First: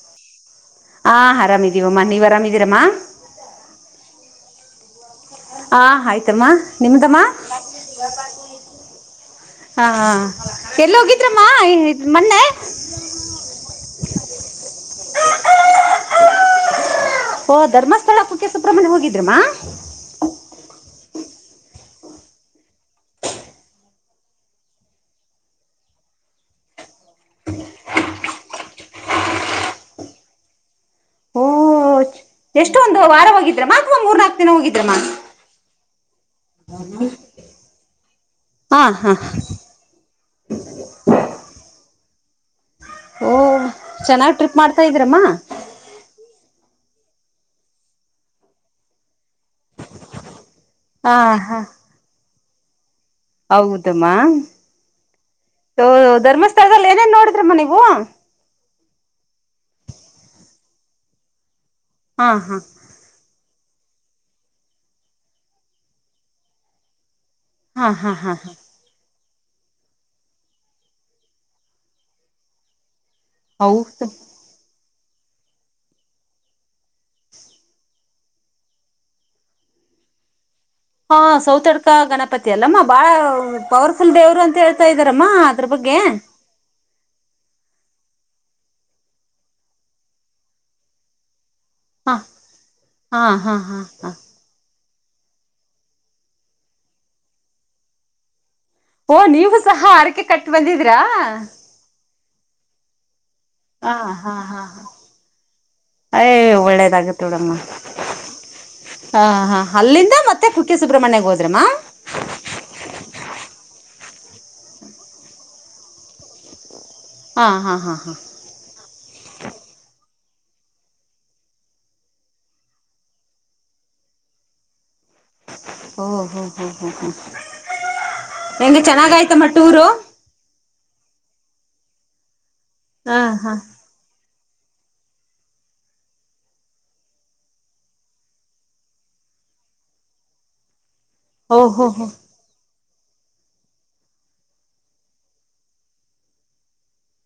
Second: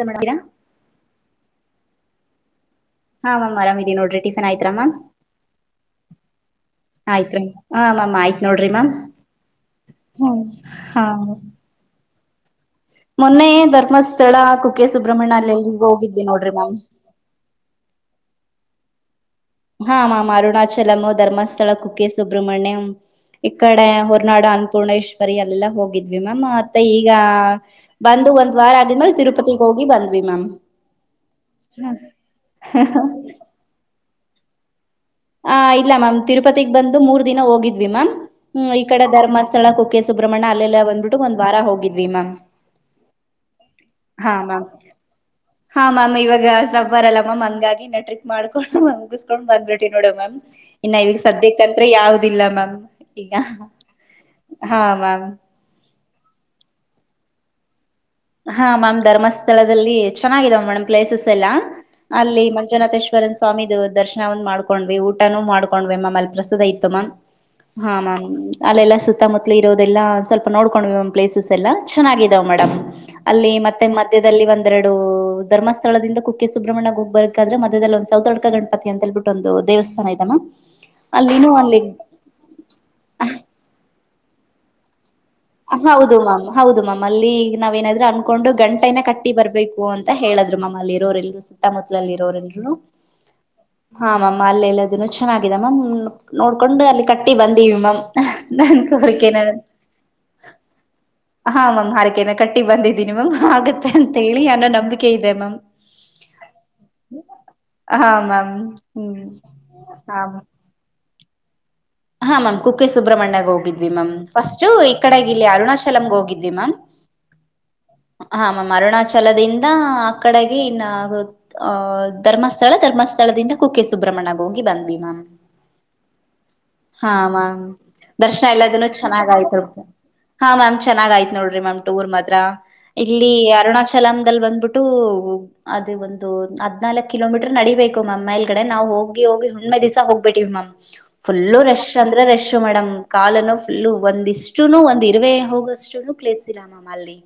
ನಮಸ್ತೆ ಮೇಡಂ ಹ ಆರಾಮ ಇಮ್ಮ ನೀವ ಆರಾಮ ಇದ್ದೀರಮ್ಮಾ ಹಾ ಮ್ಯಾಮ್ ಆರಾಮ ಇದೀಿ ನೋಡ್ರಿ ಟಫಿನ್ ಆಯ್ತಾ ಮಾಮ್ ಹ ಆಯ್ತಮ್ಮ ನಿಮ್ದಮ್ಮ ಹಾ ಮ್ಯಾಮ್ ಆಯ್ತ್ ನೋಡ್ರಿ ಮ್ಯಾಮ್ ಹ ಹ್ಮ್ ಎಲ್ಲಿ ಹಾ ಹೋಗಿದ್ರಮ್ಮ ಮನ್ನೆ ಮೊನ್ನೆ ಧರ್ಮಸ್ಥಳ ಕುಕ್ಕೆ ಸುಬ್ರಹ್ಮಣ್ಯಲ್ಲಿ ಹೋಗಿದ್ದ್ವಿ ನೋಡ್ರಿ ಮ [unintelligible] ಹ ಓ ಧರ್ಮಸ್ಥಳಕ್ಕೆ ಕುಕ್ಕೆ ಸುಬ್ರಹ್ಮಣ್ಯ ಹೋಗಿದ್ ಹಾ ಮ್ಯಾಮ್ ಅರುಣಾಚಲಂ ಧರ್ಮಸ್ ಸ್ಥಳ ಕುಕ್ಕೆ ಸುಬ್ರಹ್ಮಣ್ಯಂ ಈ ಕಡೆ ಹೊರ್ನಾಡು ಅನ್ನಪೂರ್ಣೇಶ್ವರಿ ಅಲ್ಲೆಲ್ಲಾ ಹೋಗಿದ್ವಿ ಮ್ಯಾಮ್. ಮತ್ತೆ ಈಗ ಬಂದು ಒಂದ್ ವಾರ ಆಗಿದ್ಮೇಲ್ ತಿರುಪತಿಗೆ ಹೋಗಿ ಬಂದ್ವಿ ಮ್ಯಾಮ್. ಎಷ್ಟ್ ಒಂದು ವಾರ ಹೋಗಿದ್ರ ಮಾ ಅತ್ವ ಮೂರ್ ನಾ ದಿನ ಹೋಗ್ ಹ ಇಲ್ಲ ಮ್ಯಾಮ್ ತಿರುಪತಿಗಗ್ ಬಂದು ಮೂರ್ ದಿನ ಹೋಗಿದ್ದ್ ವಿ ಮ್ಯಾಮ್ ಹ್ಮ್ ಹಾ ಈ ಕಡೆ ಹಾ ಧರ್ಮಸ್ಥಳ ಕುಕ್ಕೆ ಸುಬ್ರಹ್ಮಣ್ಯ ಅಲ್ಲೆಲ್ಲ ಬಂದಬಿಟ್ಟು ಒನ್ ವಾರ ಹೋಗಿದ್ವಿ ಮ್ಯಾಮ್ ಓ ಹಾ ಚೆನ್ನಾಗ್ ಟ್ರಿಪ್ ಮ್ಯಾಮ್ ಮಾಡ್ತಾ ಇದ್ರಮ್ಮ ಹಾ ಮ್ಯಾಮ್ ಇವಾಗ ಬರಲ್ಲ ಮಾಮ್ ಹಂಗಾಗಿನೆ ಟ್ರಿಕ್ ಮಾಡ್ಕೊಂಡು ಮುಗಿಸಸ್ಕೊಂಡು ಬಂದ್ಬಿಟ್ ಟ್ವಿ ನೋಡ್ ಮ್ಯಾಮ್ ಇನ್ನ ಹಾ ಇಲ್ಲಿ ಹಾ ಸದ್ಯಕ್ಕತ್ರ ಯಾವುದಿಲ್ಲ ಮ್ಯಾಮ್ ಹಾ ಈಗ ಹೌದಮ್ಮ ಮ್ಯಾಮ್ ಇದು ಧರ್ಮಸ್ಥಳ ಏನೇನ್ ನೋಡ್ರಮ್ಮ ನೀವು ಹಾ ಮ್ಯಾಮ್ ಧರ್ಮಸ್ಥಳದಲ್ಲಿ ಚೆನ್ನಾಗಿದಾವ್ ಮೇಡಂ ಪ್ಲೇಸಸ್ ಎಲ್ಲಾ ಹಾ ಅಲ್ಲಿ ಹಾ ಮಂಜುನಾಥೇಶ್ವರನ್ ಸ್ವಾಮಿ ದು ದರ್ಶನ ಒಂದ್ ಮಾಡ್ಕೊಂಡ್ವಿ ಊಟನೂ ಮಾಡ್ಕೊಂಡ್ವಿ ಮ್ಯಾಮ್ ಅಲ್ಲಿ ಪ್ರಸಾದ ಇತ್ತು ಮ್ಯಾಮ್. ಹಾ ಮ್ಯಾಮ್ ಅಲ್ಲೆಲ್ಲಾ ಸು ಸುತ್ತಮುತ್ತಲಿ ಇರೋದೆಲ್ಲ ಸ್ವಲ್ಪ ನೋಡ್ಕೊಂಡ್ವಿ ಮ್ಯಾಮ್ ಪ್ಲೇಸಸ್ ಎಲ್ಲ ಚೆನ್ನಾಗಿದಾವ್ ಮೇಡಮ್. ಅಲ್ಲಿ ಮತ್ತೆ ಹೌದು ಮಧ್ಯದಲ್ಲಿ ಒಂದೆರ ಡು ಧರ್ಮಸ್ಥಳದಿಂದ ಕುಕ್ಕೆ ಸುಬ್ರಹ್ಮಣ್ಯ ಹೋಗ್ಬಬೇಕಾದ್ರೆ ಮದ್ಯದಲ್ಲಿ ಒಂದು ಸೌತಡ್ಕ ಗಣಪತಿ ಅಂತೇಳ್ಬಿಟ್ಟು ಒಂದು ದೇವಸ್ಥಾನ ಇದೆ ಮ್ಯಾಮ್ ಹಾ ಅಲ್ಲಿನೂ ಅಲ್ಲಿ ಸೌತಡ್ಕ ಗಣಪತಿ ಅಲ್ಲಮ್ಮ ಬಾಳ ಪವರ್ಫು ಲ್ ದೇವ್ರು ಅಂತ ಹೇಳ್ತಾ ಇ ಹೌದು ಮಾಮ್ ಹೌದು ಮ್ಯಾಮ್ ಅಲ್ಲಿ ನಾವ್ ಏನಾದ್ರು ಅನ್ಕೊಂಡು ಗಂಟೆನ ಕಟ್ಟಿ ಬರ್ಬೇಕು ಅಂತ ಹೇಳಿದ್ರು ಮ್ಯಾಮ್ ಅಲ್ಲಿ ಇರೋರೆಲ್ರು ಸೆ ಮುತ್ತಮುತ್ತಲಲ್ಲಿ ಹ ಇರೋರೆಲ್ರು ಹಾ ಹಾ ಹಾ ಹಾ ಹ ಮ್ಯಾಮ್ ಅಲ್ಲಲ್ಲ ಇನ್ನು ಚೆನ್ನಾಗಿದೆ ಮ್ಯಾಮ್ ನೋಡ್ಕೊಂಡು ಅಲ್ಲಿ ಕಟ್ಟಿ ಬಂದೀವಿ ಮ್ಯಾಮ್ ನನ್ ಓ ಕೋರಿಕೆನ ನೀವು ಸಹ ಹರ್ಕೆ ಕಟ್ ಬಂದಿದೀರಾ ಹಾ ಮಾಮ್ ಹಾರಕೆನ ಕಟ್ಟಿ ಬಂದಿದ್ದೀಿ ಮ ಹ ಹಾ ಹಾ ಮ್ಯಾಮ್ ಯ ಒಳ್ಳೇದಾಗುತ್ತೆ ನೋಡಮ್ಮ ಹಾ ಮ್ಯಾಮ್ ಹ್ಮ್ ಹ ಹಾ ಅಲ್ಲಿಂದ ಹಾ ಮ್ಯಾಮ್ ಮತ್ತೆ ಕುಕ್ಕೆ ಸುಬ್ರ್ಮಣ್ಯ ಹೋ [unintelligible] ಹಾ ಮ್ಯಾಮ್ ಕುಕ್ಕೆ ಸು್ರಹ್ಮಣ್ಯಗ ಹೋಗಿದ್ದಿ ಮ್ಯಾಮ್ ಫಸ್ಟ್ ಈ ಕಡೆ ಇಲ್ಲಿ ಅರುಣಾಚಲಮಗೆ ಹೋಗಿದ್ವಿ ಮ್ಯಾಮ್ ಹಾ ಹಾ ಹಾ ಹಾ ಛಲದಿಂದ ಆ ಕಡೆಗೆ ಇನ್ನ ಅಹ ಧರ್ಮಸ್ಥಳ ಧರ್ಮಸ್ಥಳದಿಂದ ಕುಕ್ಕೆ ಸುಬ್ರಹ್ಮಣ್ಯ ಹೋಗಿ ಬಂದ್ವಿ ಮ್ಯಾಮ್ ಓ ಹೋ ಹೋ ಹೋ ಹೋ ಹಾ ಮ್ಯಾಮ್ ದರ್ಶನ ಹೆಂಗೆ ಎಲ್ಲದ ಚೆನ್ನಾ ಲಗ್ ಚೆನ್ನಾಗಯ್ತಮ್ಮ ಆಯತ್ ಟೂರು ಹಾ ಮ್ಯಾಮ್ ಚೆಾಗ್ ಆಐತೆ ನೋಡ್ರ ಮ್ಯಾಮ್ ಟೂರ್ ಮಾತ್ರ ಹ ಇಲ್ಲಿ ಹಾ ಅರುಣಾಚಲಮ ದಲ್ ಬಂದ್ಬಿಟ್ಟು ಅದ ಒಂದು ಹದ್ನಾಲ್ಕ್ ಕಿಲೋಮೀಟರ್ ನಡಿೀಬೇಕು ಮಾಮ್ ಮೇಲ್ಗಡೆ ನಾವ್ ಹೋಗಿ ಹೋಗಿ ಹುಣ್ಮೆ ದಿವ್ಸ ಹೋಗ್ಬಿಟ್ಟಿವ್ ಮ್ಯಾಮ್ ಫುಲ್ಲು ಓಹೋ ರೆಶ್ ಹೋ ಅಂದ್ರೆ ರೆಶ್ ಮೇಡಮ್ ಕಾಲನು ಫುಲ್ಲು ಒಂದಿಷ್ಟುನು ಒಂದ್ ಇರುವೇ ಹೋಗಷ್ಟು ಪ್ಲೇಸ್ ಇಿಲ್ಲ ಮಾಮ ಅಲ್ಲಿ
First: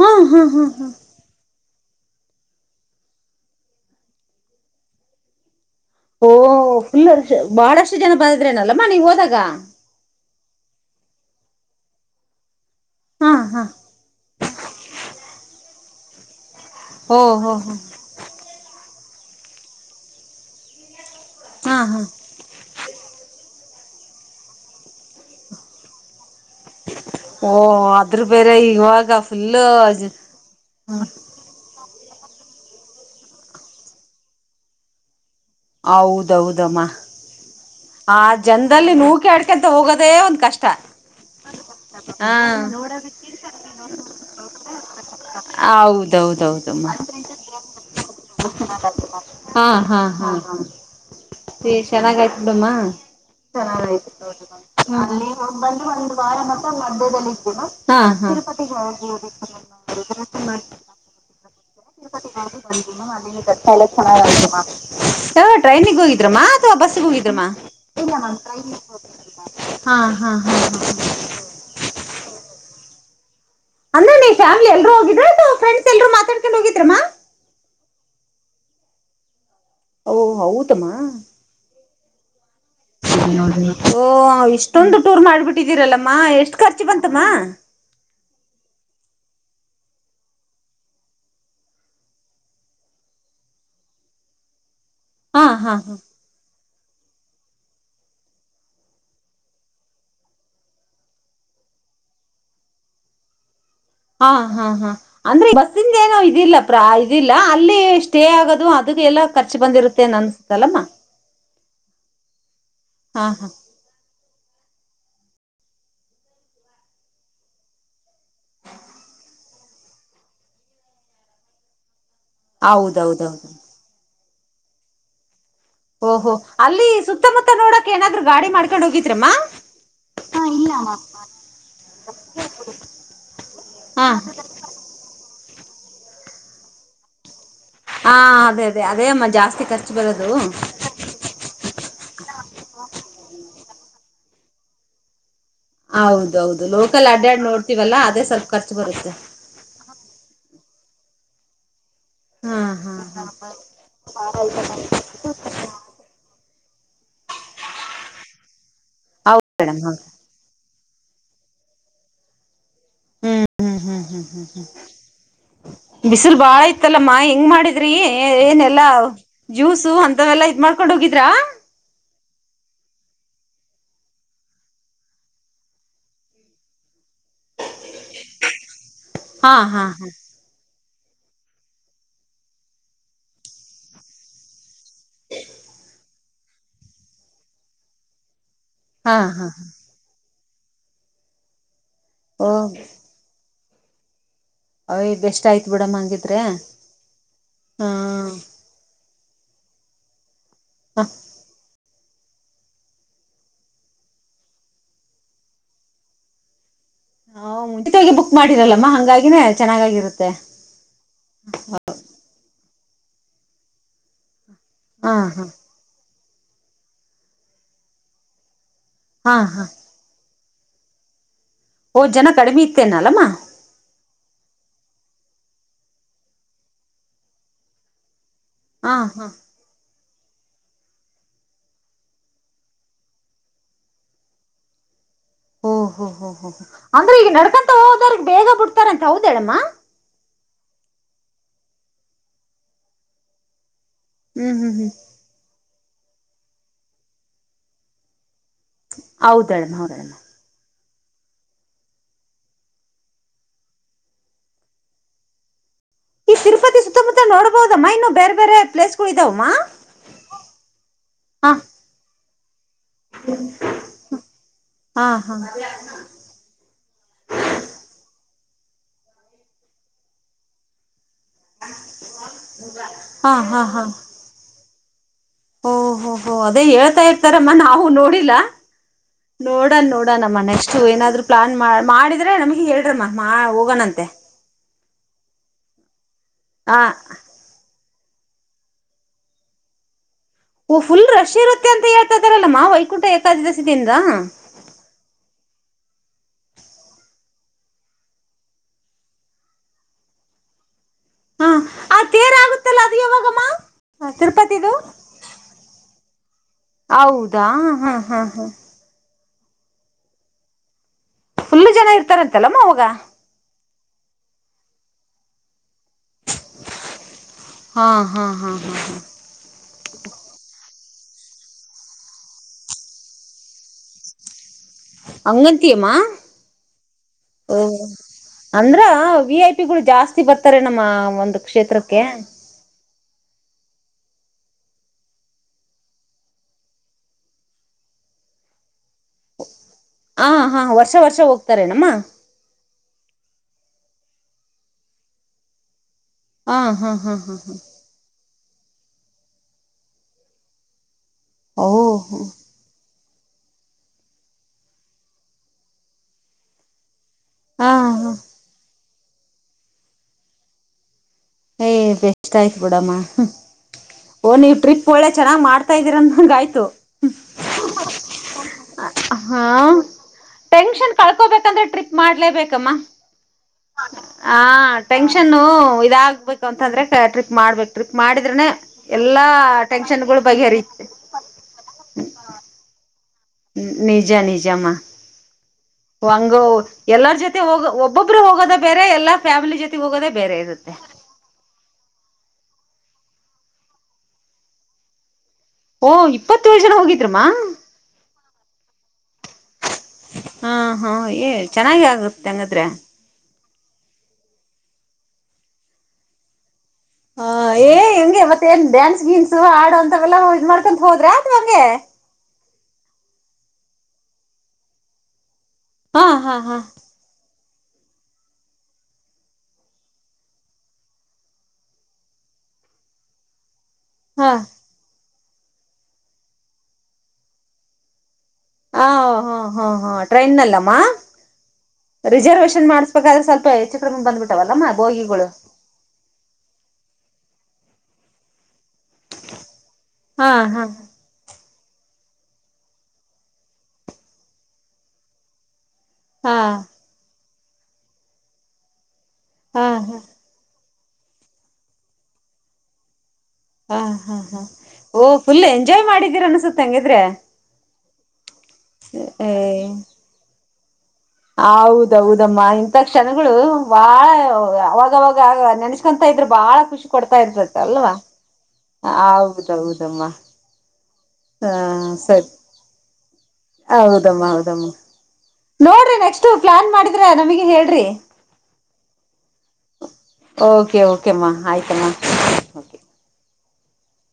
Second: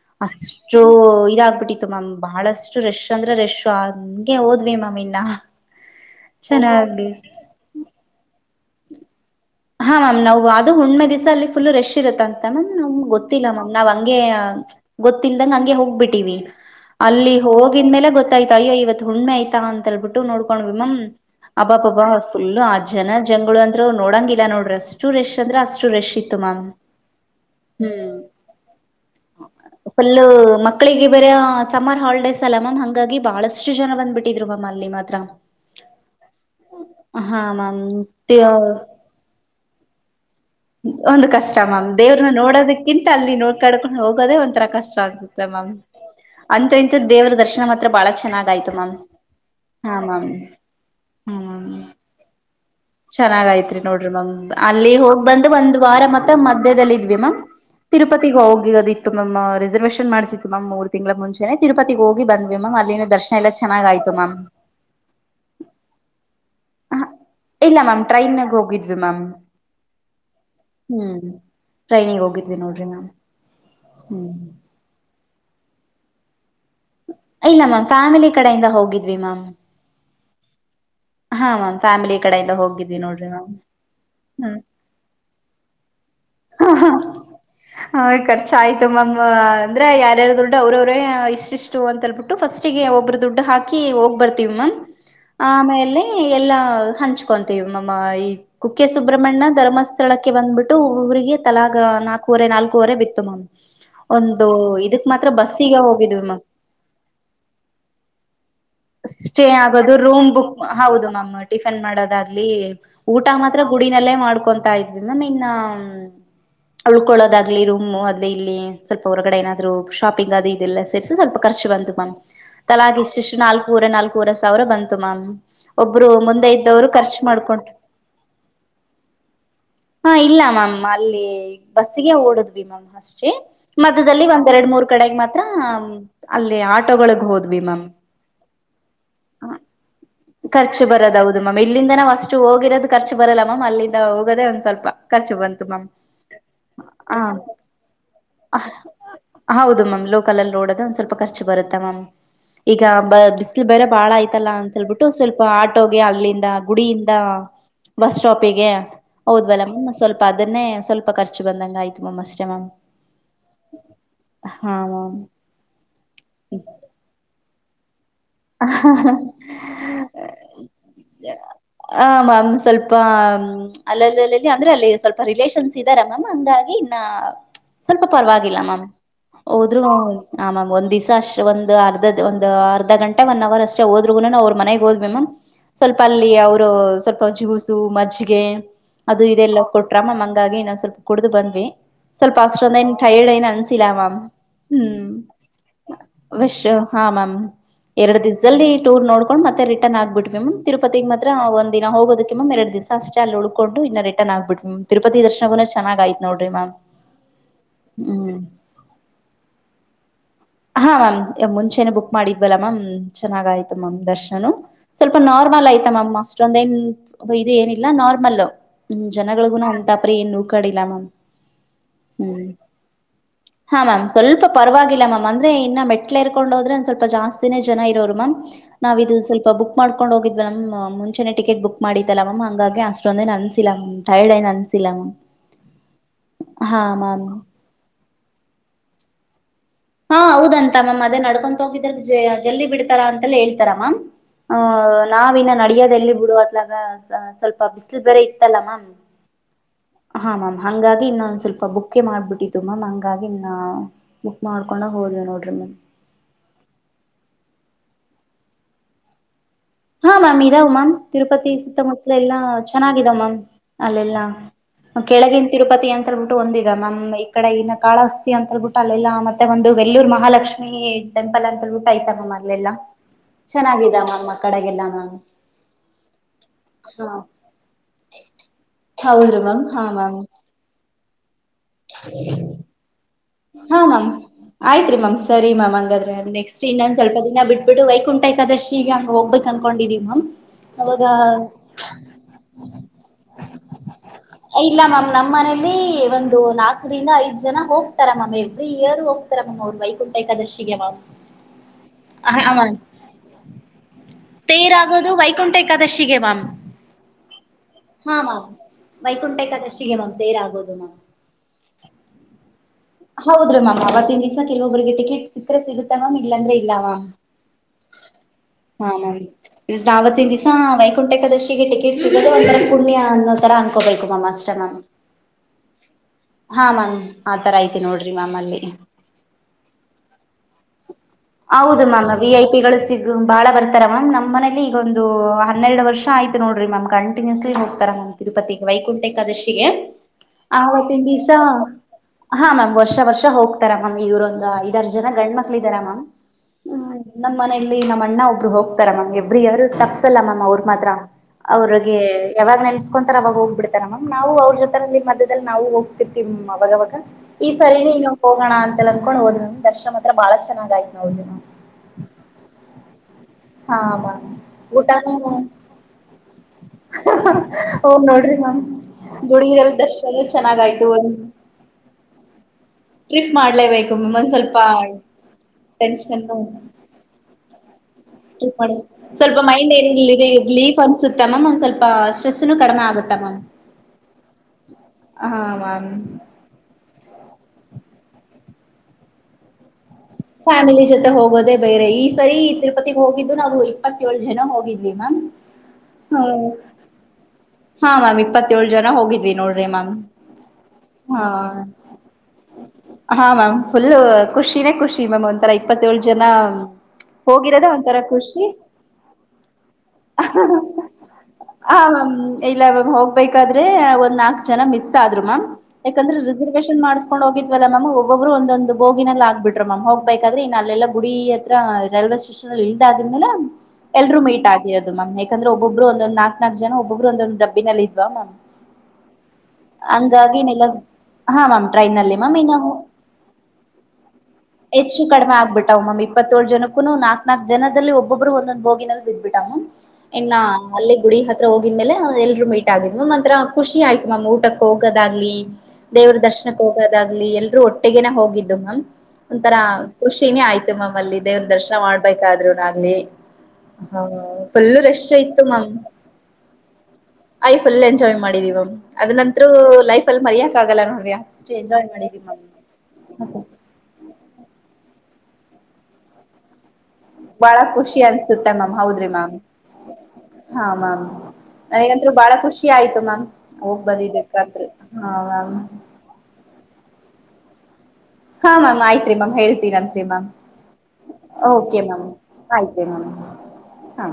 ಹೋ ಹಾ ಹಾ ಹಾ ಅಷ್ಟು ಹಾ ಇದಾಗಬಿಟ್ಟಿ ಮಮ್ ಬಹಳಷ್ಟು ರೆಶ್ ಅಂದ್ರೆ ರೆಶ್ ಹನ್ಗೆ ಹೋದ್ವಿ ಮಮ್ ಇನ್ನ ಓ ಚೆನ್ನಾಗಿ ಫುಲ್ರ್ಷ ಬಹಳಷ್ಟು ಜನ ಬರ ಲ್ಲ ಮ ಹೋದ ಹಾ ಮ್ಯಾಮ್ ನಾವು ಅದು ಹುಣ್ಮೆ ದಸ ಫುಲ್ ರೆಶ್ ಇರುತ್ತ ಅಂತ ಮ ನಮ್ಗೆ ಹಾ ಗೊತ್ತಿಲ್ಲ ಹಾ ಮ್ಯಾಮ್ ನಾವ್ ಹಂಗೆ ಗೊತ್ತಿಲ್ಲದ ನಂಗೆ ಹೋಗ್ಬಿಟ್ಟಿವ ಓ ಅಲ್ಲಿ ಹೋ ಹೋ ಹೋಗಿದ್ಮೇಲೆ ಗೊತ್ತಾಯ್ತು ಅಯ್ಯೋ ಇವತ್ತು ಉುಣ್ಣೆ ಆಯತ ಅಂತ ಹೇಳಳ್ಿಟ್ಟು ನೋಡ್ಕೋ್ಮ್ ಅಬಾ ಹಾ ಹಾ ಪಬಾ ಸುಳ್ಳು ಆ ಜನ ಜಂಗಗಳು ಅಂದ್ರು ನೋಡಂಗ ಇಲ್ಲ ನೋಡ್ರೆ ಅಷ್ಟು ರೆಶ್ ಅಂದ್ರೆ ಅಷ್ಟು ರೆಶ್ ಇತ್ತು ಮ್ಯಾಮ್ ಓ ಹ್ಮ್ ಅದ್ರ ಬೇರೆ ಇವಾಗ ಫುಲ್ಲ ಫುಲ್ ಸಾಲ ಮಾಮ್ ಹಂಗಾಗಿ ಬಹಳಷ್ಟು ಜನ ಬಂದ್ಬಿಟ್ಟಿದ್ರು ಮಾಮ್ ಅಲ್ಲಿ ಮಾತ್ರ ಹೌದೌದಮ್ಮ ಹಾ ಮ್ಯಾಮ್ ಆ ಜನದಲ್ಲಿ ನೂಕೆ ಆಡ್ ಎಂತ ಹೋಗದ ಒಂದ್ ಕಷ್ಟ ಮ್ಯಾಮ್ ದೇವ್ರನ್ನ ನೋಡೋದಕ್ಕಿಂತ ಅಲ್ಲಿ ನೋಡ್ಕಾಡ್ಕೊಂಡು ಹೋಗೋದೇ ಒಂಥರ ಕಷ್ಟ ಅನ್ಸುತ್ತೆ ಮ್ಯಾಮ್ ಅಂತ ಹೌದೌದೌದಮ್ಮ ಇಂತ ದೇವ್ರ ದರ್ಶನ ಮಾತ್ರ ಬಹಳ ಚೆನ್ನಾಗ ಆಯ್ತು ಮ್ಯಾಮ್ ಹ ಮ್ಯಾಮ್ ಹ ಸ ಹ್ಮ್ ಚೆನ್ನಾಗಯ್ತ ಚ ಬ ಚೆನ್ನಾಗ ಐತ್ರಿ ನೋಡ್ರಿ ಮ್ಯಾಮ್ ಅಲ್ಲಿ ಹೋಗ್ ಬಂದು ಒಂದ್ ಮತ್ತ ವಾರ ಮತ್ರ ಮಧ್ಯದಲ್ಲಿ ಇದ್ವಿ ಮದಲ್ಲಿ ಮ್ಯಾಮ್ ತಿರುಪತಿಗೆ ಇದತಿಗ ಹೋಗಿರೋದಿತ್ತು ಮ್ಯಾಮ್ ರಿಸರ್ವೇಶನ್ ಮಾಡ್ಸಿತ್ತು ಮ್ಯಾಮ್ ಮೂರ್ ತಿಂಗಳ ಮುಂಚೆನೆ ತಿರುಪತಿಗೆ ಹೋಗಿ ಬಂದ್ವಿ ಮ್ಯಾಮ್ ಬಂದ ಅಲ್ಲಿನ ಅಲ್ಲಿ ದರ್ಶನ ಎಲ್ಲ ಚೆನ್ನಾಗ ಆಯ್ತು ಮ್ಯಾಮ್ ಎಲ್ಲ ಚ್ತು ಟ್ರೈನಿಿಗೆ ಹೋಗಿದ್ರಮ್ಮಾ ಬ ಹ ಇಲ್ಲ ಮ್ಯಾಮ್ ಟ್ರೈನ್ಾಗ ಹೋಗಿದ್ವಿ ಮ್ಯಾಮ್ ಹ ಹ ಹ್ಮ್ ಟ್ರೈನಿಗೆ ಹೋಗಿದ್ವಿ ನೋಡ್ರಿ ಮ್ಯಾಮ್ ಅಂದ್ರೆ ನೀ ಹ್ಮ್ ಫ್ಯಾಮಿಲಿ ಎಲ್ರು ಹೋಗಿದಟ ್ರೆಂಡ್ ಎಲ್ರು ಮಾತಾಡ್ಕೊಂಡ ಹೋಗಿದ್ರಾ ಇಲ್ಲ ಮ್ಯಾಮ್ ಫ್ಯಾಮಿಲಿ ಕಡೆಯಿಂದ ಹೋಗಿದ್ವಿ ಮ್ಯಾಮ್ ಓ ಹೌದು ಹಾ ಮ್ಯಾಮ್ ಫ್ಯಾಮಿಲಿ ಕಡ ಓ ಇಷ್ಟೊಂದು ಟೂರ್ ಮಾಡ್ಬಿಟ್ಟಿದ್ದೀರಲ್ಲ ಮಾ ಎಷ್ಟು ಖರ್ಚ ಬಂತಮ್ಮ ಆಯ್ತು ಮ್ಯಾಮ್ ಅಂದ್ರೆ ಯಾರ್ಯಾರ ದುಡ್ಡು ಅವ್ರವ್ರೇ ಇಷ್ಟಿಷ್ಟು ಅಂತ ಅಳ್ಬಿಟ್ಟು ಫಸ್ಟ್ಿಗೆ ಒಬ್ಬ್ರ ದುಡ್ಡು ಹಾಕಿ ಹೋಗ್ಬರ್ತೀವಿ ಮ್ಯಾಮ್ ಹಾ ಹಾ ಹಾ ಆಮೇಲೆ ಎಲ್ಲಾ ಹಂಚ್ಕೊಂತೀವಿ ಮಮ್ಮ ಈ ಕುಕ್ಕೆ ಸುಬ್ರಹ್ಮಣ್ಯ ಧರ್ಮಸ್ಥಳಕ್ಕೆ ಬಂದ್ಬಿಟ್ಟು ಊಿಗೆ ತಲಾ ನಾಲ್ಕೂವರೆ ನಾಲ್ಕೂುವರೆ ಬಿತು ಹಾ ಹಾ ಹಾ ಅಂದ್ರೆ ಬಸ್ಸಿಗೆ ಬಸ್ಿಂದ ಏನೋ ಹೋಗಿದ್ವಿ ಮ್ಯಾಮ್ ಇದಿಲ್ಲ ಪ್ರ ಇದಿಲ್ಲ ಅಲ್ಲಿ ಸ್ಟೇ ಆಗದು ಸ್ಟೇ ಆಗೋದು ರೂಮ್ ಬುಕ್ ಹೌದು ಮ್ಯಾಮ್ ಟಿಫನ್ ಮಾಡೋದು ಲಿ ಹಾ ಊಟ ಹಾ ಮಾತ್ರ ಗುಡಿನಲ್ಲೇ ಮಾಡ್ಕ ಕೊತ ಇದ್ವಿ ಮ್ಯಾಮ್ ಇನ್ನು ಉಳ್ಕೊಳ್ಳೋದಾಗ್ಲಿ ರೂಮ್ ಅ್ ಇಲ್ಲಿ ಸ್ವಲ್ಪ ಹೊರಗಡೆ ಏನಾದ್ೂ ಶಾಪಿಂಗ್ ಅದು ಇದೆಲ್ಲ ಸೇರಿಸಿ ಸ್ವಲ್ಪ ಖರ್ಚು ಬಂತು ಮ್ಯಾಮ್ ತಲಾಗಿಿು ಹೌದೌದೌದು ನಾಲ್ಕು ನಾಲ್ಕೂರ ಸಾವಿರ ಬಂತು ಮ್ಯಾಮ್ ಒಬ್ರು ಓಹೋ ಮುಂದೆ ಇದ್ದವರು ಅಲ್ಲಿ ಖರ್ಚು ಸುತ್ತಮುತ್ತ ಮಾಡ್ಕೊಂಡರು ನೋಡಕ್ ಏನಾದ್ರು ಗಾಡಿ ಮಾಡ್ಕೊಂಡ್ ಹೋಗಿದ್ರಮ್ಮ ಹಾ ಇಲ್ಲ ಮ್ಯಾಮ್ ಅಲ್ಲಿ ಬಸ್ಗೆ ಓಡದ್ವಿ ಮ್ಯಾಮ್ ಅಷ್ಟೆ ಹಾ ಮಧ್ಯದಲ್ಲಿ ಒಂದ್ೆರಡ್ ಮೂರ್ ಕಡೆಗೆ ಮತ್ತ ಅಲ್ಲಿ ಆಟೋಗಳಿಗೆ ಹೋದ ವಿಮಂ ಹಾ ಅದೇ ಅದೇ ಅದೇ ಅಮ್ಮ ಜಾಸ್ತಿ ಖರ್ಚು ಬರದು ಇಲ್ಲಿಂದನ ಅಸ್ಟ್ ಹೋಗಿರೋದು ಖರ್ಚು ಬರಲ್ಲ ಮಾಮ್ ಅಲ್ಲಿಂದ ಹೋಗದೇ ಒಂದ್ ಸ್ವಲ್ಪಖರ್ಚು ಬಂತು ಮ್ಯಾಮ್ ಹೌದೌದು ಲೋಕಲ್ ಅಡ್ಡ್ಯಾಡ್ ನೋಡ್ತೀವಲ್ಲಾ ಅದೇ ಸ್ವಲ್ಪ ಹ ಖರ್ಚ ಬರುತ್ತೆ ಅಂದ ಸ್ಲ್ಪ ಖರ್ಚ ಬರುತ್ತಾ ಮಾಮ್ ಹಾ ಹಾ ಹಾ ಬೇ ಬಾಳಯ್ತಲ್ಲ ಅಂತೇಳ್ಬಿಟ್ಟು ಸ್ವಪ ಆಟೋಗೆ ಅಲ್ಲಿಂದ ಗುಡಿಯಿಂದ ಬಸ್ ಸ್ಟಾಪಿಗೆ ಹೌದು ಹೌದ್ವಲ್ಲ ಮೇಡಮ್ ಹೌದು ಸ್ವಲ್ಪ ಅದನ್ನೇ ಸ್ವಲ್ಪ ಪ ಖರ್ಚು ಬಂದಂಗ ಆಯ್ತು ಮ್ಯಾಮ್ ಅಷ್ಟೇ ಮ್ಯಾಮ್ ಹ್ಮ ಹ್ಮ್ ಹ್ಮ ಹ್ಮ ಹ್ಮ ಹಾ ಬಿಸಿಲ್ ಬಾಳ ಇತ್ತಲ್ಲ ಮಾ ಹೆಂಗ್ ಮಾಡಿದ ರೀ ಏ ಏನೆಲ್ಲಾ ಮ್ಯಾಮ್ ಜ್ಯೂಸು ಅಂತವೆಲ್ಲಾ ಇದ್ ಮಾಡ್ಕೊಂಡ್ ಹೋಗಿದ್ರಾ ಅಲ್ಲ ಅಂದ್ರೆ ಅಲ್ಲಿ ಸ್ವಲ್ಪ ರಿಲೇಷನ್ಸ್ ಇದ್ದಾರ ಮ್ಯಾಮ್ ಹಂಗಾಗಿ ಇನ್ನ ಸ್ವಲ್ಪ ಪರವಾಗಿಲ್ಲ ಮ್ಯಾಮ್ ಹಾ ಹೋದ್ರು ಹಾ ಆಾಮ್ ಒಂದ್ ದಿವ ಷ್ಟ ಒಂದು ಅರ್ಧ ಒಂದು ಅರ್ಧ ಗಂಟೆ ಒನ್ ಅವರ್ ಅಷ್ಟೇ ಹೋದ್ರುಗೂ ಅವ್ರ ಮನೆಗೆ ಹೋದ್ಮ ಮ್ಯಾಮ್ ಸ್ವಲ್ಪ ಅಲ್ಲಿ ಅವರು ಸ್ವಲ್ಪ ಜ್ಯೂಸು ಮಜ್ಜಿಗೆ ಹಾ ಹಾ ಅದು ಹಾ ಇದೆಲ್ಲ ಕೊಟ್ರ ಮ ಮಂಗ ಾಗಿ ನಾ್ ಸ್ವಲ್ಪ ಕುಡಿದು ಬಂದ್ವಿ ಸ್ವಲ್ಪ ಅತ್ರದಂದ ಏ ಟೈರ್ಡ್ ಏನ್ ಸಿಲಾಮಾಮ ಅವಯದು್ ಎಷ್ಟ ಆಯ್ತ್ ಬಿಡಮ್ಮ ಹಂಗಿದ್ರೆ ಹ ಎರಡು ದಿವಸದಲ್ಲಿ ಟೂರ್ ನೋಡ್ ಮತ್ತೆ ರಿಟನ್ ಆಗ್ಬ ಬಿಟ್ವಿ್ ತಿರುಪತಿಗೆ ಮಾತ್ರ ಒಂದ ದಿನ ಹೋಗ ಎರಡು ದಿವಸ ಅಷ್ಟ ಅಲ್ಲಿ ಉಳ್ಕೊಂಡು ಇನ್ನ ರಿಟರ್ ಆಗ್ಬಿ್ ತಿಪತಿ ದರ್ನು ಚೆಾಗ ಆಯ್ ನೋ್ರರಿ ಮಾಮ್ ಹಾ ಮುಂಚಿತ ಬುಕ್ ಮಾಡಿರಲ್ಲಮ್ಮ ಹಂಗಾಗಿನೇ ಚೆನ್ನಾಗಾಗಿರುತ್ತೆ ಹಾ ಮ್ಯಾಮ್ ಮುಂಚೆನೆ ಬುಕ್ ಮಾಡಿದ್ಲ್ಲ ಮಾಮ್ ಚೆನ್ನಾಗಯ್ತು ಮಾಮ್ ದರ್ಶನ್ ಹಾ ಸ್ವಲ್ಪ ಹಾ ನಾರ್ಮಲ್ ಆಯ್ತ ಮಮ್ಮ ಂದನ್ ಇದು ಏನ ಇಿಲ್ಲ ನಾರ್ಮಲ್ ಹ್ಮ್ ಹಾ ಜನಗಳಿಗು ಅಂತಪರಿ ಏನು ಕಡಿಲಾಮ್ ಹಓದ್ ಜನ ಕಡಿಮೆ ಇತ್ತೇನಲ್ಲಮ್ಮ ಹಾ ಮ್ಯಾಮ್ ಸ್ವಲ್ಪ ಪರವಾಗಿಲ್ಲ ಮ್ಯಾಮ್ ಅಂದ್ರೆ ಇ ಮೆಟ್ಲೆ ಎರ್ಕೊಂಡ ಹೋದ್ರೆ ಒಂದ ಸ್ವಲ್ಪ ಜಾಸ್ಿನೇ ಜ ಇರೋರು ಮಾಮ್ ಹಾ ನಾವ್ ಇದು ಹಾ ಸ್ವಲ್ಪ ಬುಕ್ ಮಾಡ್ ಕರ್ಕೊಂಡ್ ಹೋಗಿದ್ವ ನಮ್ ಮುಂಚೆನೆ ಟಿಕೆಟ್ ಬುಕ್ ಮಾಡಿತ್ತಲ್ಲ ಮ್ ಹಂಗ ಅಷ್ಟೊಂದೇ ಅನ್ಸಿಲ್ಲ ಮ್ ಟೈರ್ಡ್ ಆಐ್ ಅನ್ಸಿಲ್ಲ ಮಾಮ್ ಹಓ್ ಹ್ ಹ್ ಹ್ ಹ್ ಅಂದ್ರ ಈಗ ನಡ್ಕಂತ ಹೋದ ಬೇಗ ಬಿಡ್ತಾರ ಅಂತ ಹೌದಮ್ಮ ಹ ಹೌದ ಅಂತ ಮ್ಯಾಮ್ ಅದೇ ನಡ್ಕೊಂಡು ಹೋಗಿದ್ರ ಜಲ್ದಿ ಬಿಡ್ತಾರ ಅಂತಲೇ ಹೇಳ್ತಾರೆ ಮ್ಯಾಮ್ ಹ್ಮ್ ಹ ಹ್ಮ್ ಹ್ಮ್ ನಾವಿನ್ನ ನಡಿಯೋದ ಎಲ್ಲಿ ಬಿಡುವದಲಾಗ ಸ್ವಲ್ಪ ಬಿಸಿಲು ಬೇರೆ ಇ ತ್ತಲಮಂ ಡ್ಣ ಅವರ್ಣ ಹಂಗಾಗಿ ಇನ್ನೊಂದು ಸ್ವಲ್ಪ ಬುಕ್ಕೇ ಮಾಡ್ಬಿಟ್ಟಿತ್ತು ಮ್ಯಾಮ್ ಹಂಗಾಗಿ ಇನ್ನು ಬುಕ್ ಮಾಡ್ಕೊಂಡ ಹೋದವು ನೋಡ್ರಿ ಮ್ಯಾಮ್ ಈ ತಿರುಪತಿ ಸುತ್ತಮುತ್ತ ನೋಡ್ಬಹುದಮ್ಮ ಇನ್ನು ಬೇರೆ ಬೇರೆ ಪ್ಲೇಸ್ಗಳು ಇದಾವಮ್ಮ ಹಾ ಮ್ಯಾಮ್ ಇದೆ ಮಾಮ್ ತಿರುಪತಿ ಹಾ ಸುತ್ತಮುತ್ತಲ ಎಲ್ಲ [unintelligible] ಚೆನ್ನಾಗಾಗಿದೆ ಮ್ಯಾಮ್ ಅಲ್ಲೆಲ್ಲಾ ಹಾ ಹಾ ಕೆಳಗಿನ ತಿರುಪತಿ ಅಂತಳ್ಬಿಟ್ಟು ಒಂದಿದ ಮ್ಯಾಮ್ ಈ ಕಡೆ ಇನ್ನ ಕಾಳ ಅಂತಳ್ಬಿಟ್ಟು ಅಲ್ಲೆಲ್ಲ ಮತ್ತೆ ಒಂದು ವೆಲ್ಲೂರ್ ಮಹಾಲಕ್ಷ್ಮಿ ಟೆಂಪಲ್ ಅಂತಬಊಟ ಆ್ತ ಮ ಅದಲೆಲ್ಲ ಚೆನ್ನಾಗಿದ ಮ ಓ ಹೋ ಹೋ ಅದೇ ಹೇಳ್ತಾ ಹಾ ಇರ್ತಾರಮ್ಮ ನಾವು ನೋಡಿಲ್ಲ ಹೌದ್ರಿ ಮ್ಯಾಮ್ ನೋಡಣ ಹಾ ಮ್ಯಾಮ್ ನೋಡನಮ್ಮ ನೆಕ್ಸ್ಟ್ ಏನಾದ್ರು ಪ್ಲ್ಾನ್ ಮಾಡಿದರೆ ನಮಗೆ ಹೇಳ್ರರಿ ಮ ಮಾ ಹಾ ಹೋಗೋಣಂತೆ ಮ್ಯಾಮ್ ಆಯ್ತ್ರಿ ಮಾಮ್ ಸರಿ ಮಾಮ್ ಹಂಗಾದ್ರಯ ಹ ನೆಕ್ಟ್ನ್ನೊಂದು ಸ್ವಲ್ಪ ದಿನ ಬಿಟ್ಬಿಟ್ಟು ವೈಕ್ ಕುಂಟ ಕಾದಶಿಗ ಹಂಗ ಹೋಗ್ಬೇಕ ಅನ್ಕೊಂಡಿದೀವಿ ಮಾಮ್ ಓ ಫುಲ್ ರಶ್ ಇರುತ್ತೆ ಅಂತ ಹೇಳ್ತಾ ಇದ್ದಾರಲ್ಲಮ್ಮ ವೈಕುಂಠ ಏಕಾದಿ ದಶಿದಿಂದ ಇಲ್ಲ ಮ್ಯಾಮ್ ನಮ್ಮ್ ಮನೇಲಿ ಒಂದು ನಾಲ್ಕರಿಂದ ಐದ್ ಜನ ಹೋಗ್ ತರಾಮ ಎ್ರಿ ಇಯರ್ ಹೋಗ್ ತರಾಮ್ ಅವ ವೈಕಂಟೆ ಕದರ್ಶಿಗೆಮಾಮ ಹಾ ಆ ತೇರ ಆಗುತ್ತಲ್ಲ ಅ ಯಾಗಮ್ಮ ತಿರುಪತಿ ತೇರಾಗೋದು ವೈಕುಂಠ ಏಕಾದಶಿಗೆ ಮ್ಯಾಮ್ ಹೌದಾ ಹ ಹಾ ಹ ಹ ಮ್ಯಾಮ್ ವೈಕುಂಠ ಕ ಅಷ್ಟಿಗೆ ಮಾಮ್ ತೇರ್ ಆಗದು ಮ್ಯಾಮ್ ಫುಲ್ ಜನ ಇರ್ತಾರಂತಲ್ಲಮ್ಮ ಅವಾಗ ಹೌದ್ರಿ ಮ ಆವತ್ತಿನ ದಿವಸ ಕೆಲವೊಬ್ರರಿಗೆ ಟಿಕೆಟ್ ಸಿಕ್ಕ್ರ ಸಿಗುತ್ತ ಮ್ಯಾಮ ಇಲ್ಲಾಂದ್ರೆ ಇಲ್ಲವಾ ಹಾ ನ ನಾವತ್ತಂ ದಿವಸಾೈ ಕುಂಟಕದಶಿಗೆ ಟಿಕೆಟ್ ಸಿಗೋದು ಒಂಥರ ಪುಣ್ಯ ಅನ್ನೋ ತರ ಅನ್ಕೋಬೇಕು ಮಮಸ್ ಹಂಗಂತೀಯಮ್ಮ ಹ ಮಾಮ್ ಓ ಅಂದ್ರ ವಿ ಐ ಪಿ ಗಳು ಜಾಸ್ತಿ ಬರ್ತಾರೆ ನಮ್ಮ ಒಂದು ಕ್ಷೇತ್ರಕ್ಕೆ ಬರ್ತರ ಮ್ಯಾಮ್ ನಮ್ಮ ಮನೇಲಿ ಈಗೊಂದು ಹನ್ನೆರಡು ವರ್ಷ ಆಯಿತು ನೋಡಿರಿ ಮ್ಯಾಮ್ ಕಂಟಿನ್ಯೂಸ್ಲಿ ಹೋಗ್ತಾರೆ ಮ್ಯಾಮ್ ತಿರುಪತಿಗೆ ವೈಕುಂಠ ಏಕಾದಶಿಗೆ ಹ ಹಾ ವರ್ಷ ವರ್ಷ ಹೋಗ್ತಾರೆ ನಮ್ಮ ಹಾ ಮ್ಯಾಮ್ ವರ್ಷ ವರ್ಷ ಷ್ಟ ಹ್ತಾರ ಮಾಮ್ ಇವ್ರೊಂದ್ಐದರ್ು ಜನ ಗಂಡ್ ಮಕ್ಳ ಇದ್ದಾರ ಮ್ಯಾಮ್ ಹ ಹ್ಮ್ ಹಾ ಹಾ ಹಾ ನಮ್ಮ್ ಹಾ ಮನೆಯಲ್ಲಿ ನಮ್ಮ ಅಣ್ಣ ಒಬ್ರು ಹೋಗಿ ರ ಮಾಮ್ ಎವ್ರಿ ಇಯರ್ ತಪ್ಸ್ಲ್ಲ ಮಾಮ ಅವ್ರ ಮಾತ್ರ ಓ ಅವ್ರಗೆ ಯಾವಾಗ್ ನೆನ್ಸ ಕೊಂತರವಾಗ ಹೋಗ್ಬ ಬಿಡ್ತಾರ ಮಾಮ್ ನಾವು ಅವ್ರ ಜೊತರ ಮದದಲ್ಲಿ ನಾವು ಹೋಗತಿರ್ತಿವಿ್ ಬ ಬಾಗ ಈ ಹಾ ಸರಿ ನೀ ನೀನು ಹಾ ಹೋಗಣ ಅಂತ ಅಕೊಂಡ ಹೋದ್ ನ ದರ್ಶ ಹತ್ರ ಬಾಳ ಚೆನ್ನ್ ಆ್ತ ನೋದು ಏ್ ಬೆಸ್ ಆಯ್ತ್ ಬಿಡಮ್ಮ ಹಾ ಮ್ಯಾಮ್ ಓ ನೀವ್ ಟ್ರಿಪ್ ಒಳ್ಳೆ ಊಟಾನ ಚೆನ್ನಾಗ್ ಮಾಡ್ತಾ ಇದ್ದೀರ ಅಂದಂಗ ಆಯ್ತು ಹೋಗ ನೋಡ್ರಿ ಮ್ಯಾಮ್ ಹ ಗುಡಿಗಿರಲ್ ದರ್ಶನ ಚೆನ್ನಾಗಾಯ್ತು ಒಂದ್ ಕ್ರ ಮಾಡ ಟ್ರಿಪ್ ಮಾಡ್ಲೇಬೇಕು ಮ್ಯಾಮ್ ಒಂದ್ ಸ್ವಲ್ಪ ಟೆನ್ಷನ್ ಮಾಡ ಮಾಡ ಸ್ವಲ್ಪ ಮೈಂಡ್ ಏನ ರಿಲೀಫ ಬಗೆಹರಿಯುತ್ತೆ ಅನ್ಸುತ್ತೆ ಮ್ಯಾಮ್ಂದ್ ಸ್ವಲ್ಪ ಸ್ಟ್ರೆಸ್ನು ಕಮ ಆ ನಿಜ ನಿಜಮ್ಮ ಹಾ ಮ್ಯಾಮ್ ಹಂಗ ಎಲ್ಲಾರ ಜೊತೆ ಹೋಗ ಒಬೊಬ್ಬರು ಹೋಗೋದ ಬೇ ಎಲ್ಲ ಫ್ಯಾಮಿಲಿ ಜೊತೆ ಹೋಗೋದೇ ಬೇರೆ ಇರುತ್ತೆ ಫ್ಯಾಮಿಲಿ ಜೊತೆ ಹೋಗೋದೆೇ ಬೇರೆ ಈ ಸರಿರ್ ಇತ್ತ ಹೋಗಿದ್ದು ನಾವು ಇಪ್ಪತ್ತಏಳ್ು ಜನ ಹೋಗಿದ್ವಿ ಮ್ಯಾಮ್ ಓ ಹ್ಮ ಇಪ್ಪತ್ತೇಳು ಜನ ಹೋಗಿದ್ರಮ್ಮ ಹಾ ಮ್ಯಾಮ್ ಇಪ್ಪತ್ತೇಳೇಳು ಜನ ಹೋಗಿದ್ವಿ ನೋಡ್ರಿ ಮ್ಯಾಮ್ ಹಾ ಹಾ ಏ ಹಾ ಚೆನ್ನಾಗಿ ಆಗುತ್ತೆ ಹಂಗಿದ್ರೆ ಹಾ ಮ್ಯಾಮ್ ಫುಲ್ ಖುಷಿನೇ ಖುಷಿ ಮಾಮ್ ಒಂಂತರ ಇಪ್ಪತ್ತಏೇಳು ಜನ ಹ ಹೋಗಿರೋದ ಏ ಒಂಥರ ಹಂಗೆ ಖುಷಿ ಮತ್ತೆ ಏನ್ ಡ್ಯಾನ್ಸ್ ಗಿನ್ಸು ಹಡು ಅಂತ ಎಲ್ಲಾ ಇದ್ ಮಾಡ್ಕಂತ ಹೋದ್ರಿ ಅಥವಾ ಹಂಗೆ ಬೇಕಾದ್ರೆ ಒಂದ್ ನಾಲ್ಕಕ್ ಜನ ಮಿಸ್ ಆದ್ರು ಮ್ಯಾಮ್ ಹಾ ಯಾಕಂದ್ರೆ ಹಾ ಹಾ ರಿಸರ್ವೇನ್ ಮಾಡ್ಕೊಂಡ್ ಹೋಗಿದ್ದ ಮಾಮ್ ಒಬ್ಬೊಬ್ರು ಒಂದೊಂದು ಬೋಗಿನಲ್ಲಿ ಆಗ್ಬಿಟ್ಟು ಮಮ್ ಹೋಗ್ಬೇಕಾದ್ರೆ ಇನ್ನ ಅಲ್ಲೆಲ್ಲಾ ಗುಡಿ ಹತ್ರ ರೈಲ್ವೆ ಸ್ಟೇಷನ್ ಅಲ್ಲಿ ಇಲ್ದಾಗಿರ್್ಮೇಲೆ ಎಲ್ರುೂ ಹಾ ಮೀಟ್ ಆಗಿರದು ಮಾಮ್ ಅಂದ್ರ ಒಬೊಬ್ರು ಒಂದಂದು ನಕ್ ನಕಕ್ ಜ ಒಬ್ರು ಒಂದ ಡಬ್ಬಿನಲ್ಲಿ ಇದ್್ ಹ ಹ ಹಾ ಹಾ ಟ್ರೈನ್ ನೆಲ್ಲ ನಲ್ಲಮ್ಮ ಹಾ ಮ್ಯಾಮ್ ಟ್ರೈನ್ ನಲ್ಲಿ ಮ್ಯಾಮ್ ರಿಸರ್ವೇಶನ್ ಇನ್ನು ಮಾಡ್ಸ್ಬೇಕಾದ್ರೆ ಸ್ವಲ್ಪ ಹೆಚ್ಚು ಕಡೆ ಮುಂದ್ ಬಂದ್ಬಿಟ್ಟವಲ್ಲ ಹೆಚ್ಚು ಕಡಿಮೆ ಆಗ್ಬಿಟ್ಟಾವ ಮಮ್ ಇಪ್ಪತ್ತೇಳು ಜನಕ್ಕೂ ನಾಲ್ಕು ನಾಕ್ ಜನದಲ್ಲಿ ಒಬೊಬ್ಬರು ಒಂದೊಂದ್ ಬೋಗಿನಲ್ಲಿ ಬಿದ್ಬಿಟ್ಟಮ್ಮ ಹಾ ಇಲ್ಲ ಹಾ ಅಲ್ಲೆ ಗುಡಿ ಹತ್ತ ತ್ರ ಹೋಗಿದ್ಮೇಲೆ ಎಲ್ರು ಮೀಟ್ ಆಗಿದ್ ಮಮ್ಂತ್ರರ ಖುಷಿ ಆಯ್ತು ಮಾಮ್ ಊಟಕ್ ಹೋಗೋದಾಗ್ಲಿ ದೇವ್ರ ಹಾ ದರ್ಶನಕ್ಕೆ ಹೋಗೋದಾಗ್ಲಿ ಎ ಒಟ್ಟಗನೆ ಹೋಗಿದ್ದು ಮಲ್ ಒಂಂತರ ಹಾ ಹಾ ಖುಷಿನೇ ಆಯ್ತು ಮಮ್ಮಲ್ಲಿ ದೇವ್ನ ದರ್ಶನ ಮಾಡ್ಬೇಕಾದ್ರುನ ಆಗ್ಲಿ ಹಾ ಹಾ ಹಾ ಫುಲ್ ಓ ರಶ್ ಇತ್ತು ಫುಲ್ ಮ್ಯಾಮ್. ಎಂಜಾಯ್ ಮಾಡಿದ್ದೀರ ಅನ್ಸುತ್ತೆ ಹಂಗಿದ್ರೆ ುಲ್ ಎಜಾಯ್ ಮಾಡಿ ಮಾಡ ಅದ್ ಏ ನಂತರೂ ಲೈಫ್ ಅಲ್ಲಿ ಮರ ಸಗಲನು ಹೌದೌದಮ್ಮ ಇಂತ ಕ್ಷಣಗಳು ಬಾಳ ಅವಾಗವಾಗ ನೆನ್ಸ್ಕೊಂತ ಇದ್ರೆ ಬಾಳ ಖುಷಿ. ಕೊಡ್ತಾ ಬಾಳ ಇರ್ತತೆ ಅಲ್ವಾ ಖುಷಿ ಅನ್ಸುತ್ತೆ ಮಮ್ಮ. ಹೌದ ಮ್ಯ ಹೌದೌದಮ್ಮ ಹ ಮ್ಯ್ ಹ ನನಗೂ ಬ ಸರಿ ಖುಷಿ ಆಯ್ತು ಮ್ಯಾಮ್ ಹೋಗ್ ಬಂದ ಹೌದಮ್ಮ ಹೌದಮ್ಮ ನೋಡ್ರಿ ನೆಕ್ಸ್ಟ್ ಪ್ಲಾನ್ ಮಾಡಿದ್ರೆ ನಮಗೆ ಹೇಳ್ರಿ ಹ್ಯಾಮ್ಯ್ತ್ರಿ ಮಾಮ್ ಹಳ್ತೀನಂತ. ಓಕೆ ಓಕೆಮ್ಮ ೆ ಆಯ್ತಮ್ಮ ಮ್ಯ ಆಯ್ ಓಕೆ ಮ್ಯ. ಹ